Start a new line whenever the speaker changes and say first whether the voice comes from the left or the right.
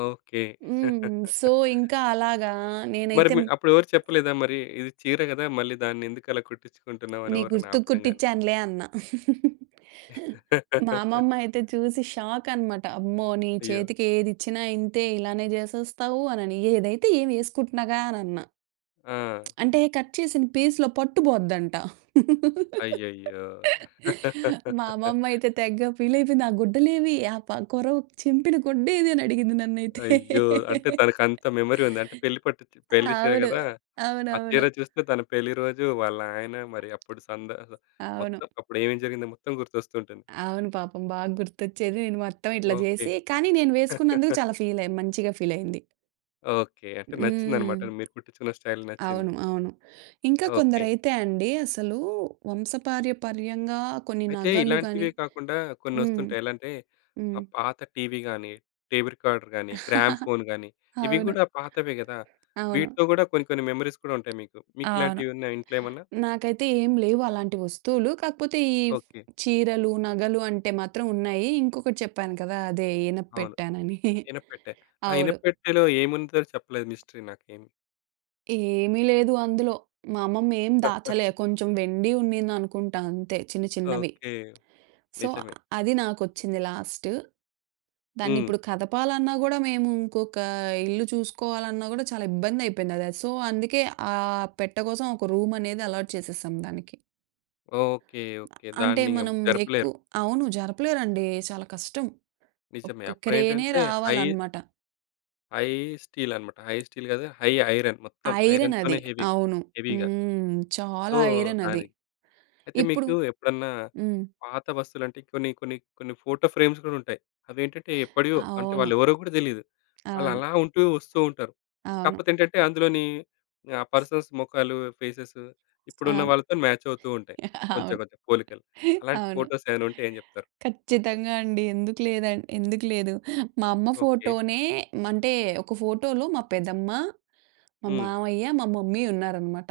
left: Okay.
right: హ్మ్. So, ఇంకా అలాగా
left: మరి మీ
right: నేనైతెం
left: అప్పుడెవరు చెప్పలేదా మరి? ఇది చీర గదా! మళ్ళీ దాన్ని, ఎందుకలా కుట్టించుకుంటున్నావని
right: నీ
left: ఎవరైనా
right: గుర్తుకు
left: ఆపడం గాని?
right: కుట్టించానులే అన్నా. మా అమ్మమ్మ అయితే చూసి షాక్ అనమాట. "అమ్మో! నీ
left: అయ్యో!
right: చేతికి ఏదిచ్చినా ఇంతే. ఇలానే జేసేస్తావు" అనని. ఏదైతే ఏమి యేసుకుంటున్నాగా అనన్నా.
left: ఆ!
right: అంటే, కట్ చేసిన పీస్‌లో పట్టు బోద్దంట.
left: అయ్యయ్యో!
right: మా అమ్మమ్మయితే తెగ ఫీల‌యిపోయింది. "ఆ గుడ్డలేవి ఆ ప కొరవుకు చింపిన గుడ్డేది" అని అడిగింది నన్నయితే.
left: అయ్యో! అంటే తనకంత మెమరీ ఉంది. అంటే పెళ్లి పట్టు పెళ్లి చీర
right: అవును.
left: గదా! ఆ చీర
right: అవునవును.
left: చూస్తే తన పెళ్లి రోజు, వాళ్ళయన, మరి అప్పుడు సందగొ
right: అవును.
left: మొత్తం, అప్పుడు ఏమేం జరిగిందో మొత్తం గుర్తొస్తుంటుంది.
right: అవును. పాపం బా గుర్తొచ్చేది. నేను మొత్తం ఇట్లా
left: ఓకే.
right: జేసి కానీ నేను వేసుకున్నందుకు చాలా ఫీలయి మంచిగా ఫీల‌యింది.
left: ఓకే. అంటే
right: హ్మ్.
left: నచ్చిందనమాట అది. మీరు కుట్టిచ్చుకున్న స్టైల్ నచ్చింది.
right: అవును. అవును. ఇంకా
left: ఓకే.
right: కొందరైతే అండి, అసలు వంశపార్యపర్యంగా కొన్ని
left: అయితే,
right: నగలు గాని
left: ఇలాంటివే కాకుండా
right: హ్మ్.
left: కొన్నొ‌స్తుంటాయి. ఎలా అంటే ఆ!
right: హ్మ్.
left: పాత టీవీ గాని, టేప్ రికార్డరు గాని, గ్రామ్‌ఫోను గాని ఇవి
right: అవును.
left: గూడా పాతవే గదా!
right: అవును.
left: వీటిలో గూడా కొన్ని, కొన్ని మెమోరీస్ కూడా ఉంటాయి మీకు.
right: అవును.
left: మీకిలాంటివి ఉన్నాయా ఇంట్లో ఏమన్నా?
right: నాకైతే ఏం లేవు అలాంటి వస్తువులు. కాకపోతే ఈ ఫ్
left: ఓకే.
right: చీరలు, నగలు, అంటే మాత్రం ఉన్నాయి. ఇంకొకటి చెప్పాను కదా! అదే
left: అవును.
right: ఇనప్పెట్టానని.
left: ఇనప్పెట్టే. ఆ
right: అవును.
left: ఇనప్పెట్టెలో ఏముందో చెప్పలేదు మిస్టరీ నాకేమి.
right: ఏమీ లేదు అందులో. మా అమ్మమ్మేం దాచలే. కొంచెం వెండి ఉండిందనుకుంటా అంతే. చిన్న, చిన్నవి.
left: ఓకే.
right: సో,
left: నిజమే.
right: అది నాకొచ్చింది లాస్టు. దాన్ని
left: హ్మ్.
right: ఇప్పుడు కదపాలన్నా గూడా, మేము ఇంకొక ఇల్లు చూసుకోవాలన్నా గూడా, చాలా ఇబ్బందయిపోయిందది. సో, అందుకే, ఆ పెట్ట కోసం ఒక రూమ్ అనేది అలాట్ చేసేసాం దానికి.
left: ఓకే. ఓకే.
right: అంటే,
left: దాన్ని ఎం
right: మనం ఎక్కు
left: జరపలేరు.
right: అవును. జరపలేరండి. చాలా కష్టం.
left: నిజమే.
right: ఒక్క క్రేనే
left: అప్పుడేంటంటే హై...
right: రావాలనమాట.
left: హై స్టీల్ అనమాట. హై స్టీల్ గాదు. High iron. మొత్తం
right: ఐరన్
left: ఐరన్‌తోనే
right: అది.
left: హెవీ
right: అవును.
left: హెవీ‌గా.
right: హ్మ్.
left: సో,
right: చాలా ఐరన్ అది.
left: దాని అయితే
right: ఇప్పుడు
left: మీకు ఎప్పుడన్నా
right: హ్మ్.
left: పాత వస్తువులంటే, కొన్ని కొన్ని కొన్ని ఫోటో ఫ్రేమ్స్ గూడా ఉంటాయి. అవేంటంటే ఎప్పడియో. అంటే
right: అవును.
left: వాళ్ళెవరో గూడా తెలీదు. వాళ్ళు
right: అవును.
left: అలా ఉంటూ వస్తూ ఉంటారు.
right: అవును.
left: కాకపోతే ఏంటంటే అందులోనీ, ఆ పర్సన్స్ మొఖాలు, ఫేసెస్ ఇప్పుడున్న
right: అవును.
left: వాళ్ళతో మ్యాచ్ అవుతూ ఉంటయి.
right: అవును.
left: కొంచెం, కొంచెం పోలికలు. అలాంటి
right: అవును.
left: ఫోటోస్ ఏమైనా ఉంటే ఏం జెప్తారు?
right: ఖచ్చితంగా అండి. ఎందుకు లేదన్ ఎందుకు లేదు. మా అమ్మ
left: ఓకే.
right: ఫోటో‌నే మంటే, ఒక ఫోటోలో మా పెద్దమ్మ, మా
left: హ్మ్.
right: మావయ్య, మా మమ్మీ ఉన్నారనమాట.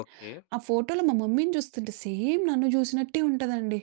left: ఓకే.
right: ఆ ఫోటోలో మా మమ్మీ‌ని చూస్తుంటే, సేమ్ నన్ను జూసినట్టే ఉంటదండి.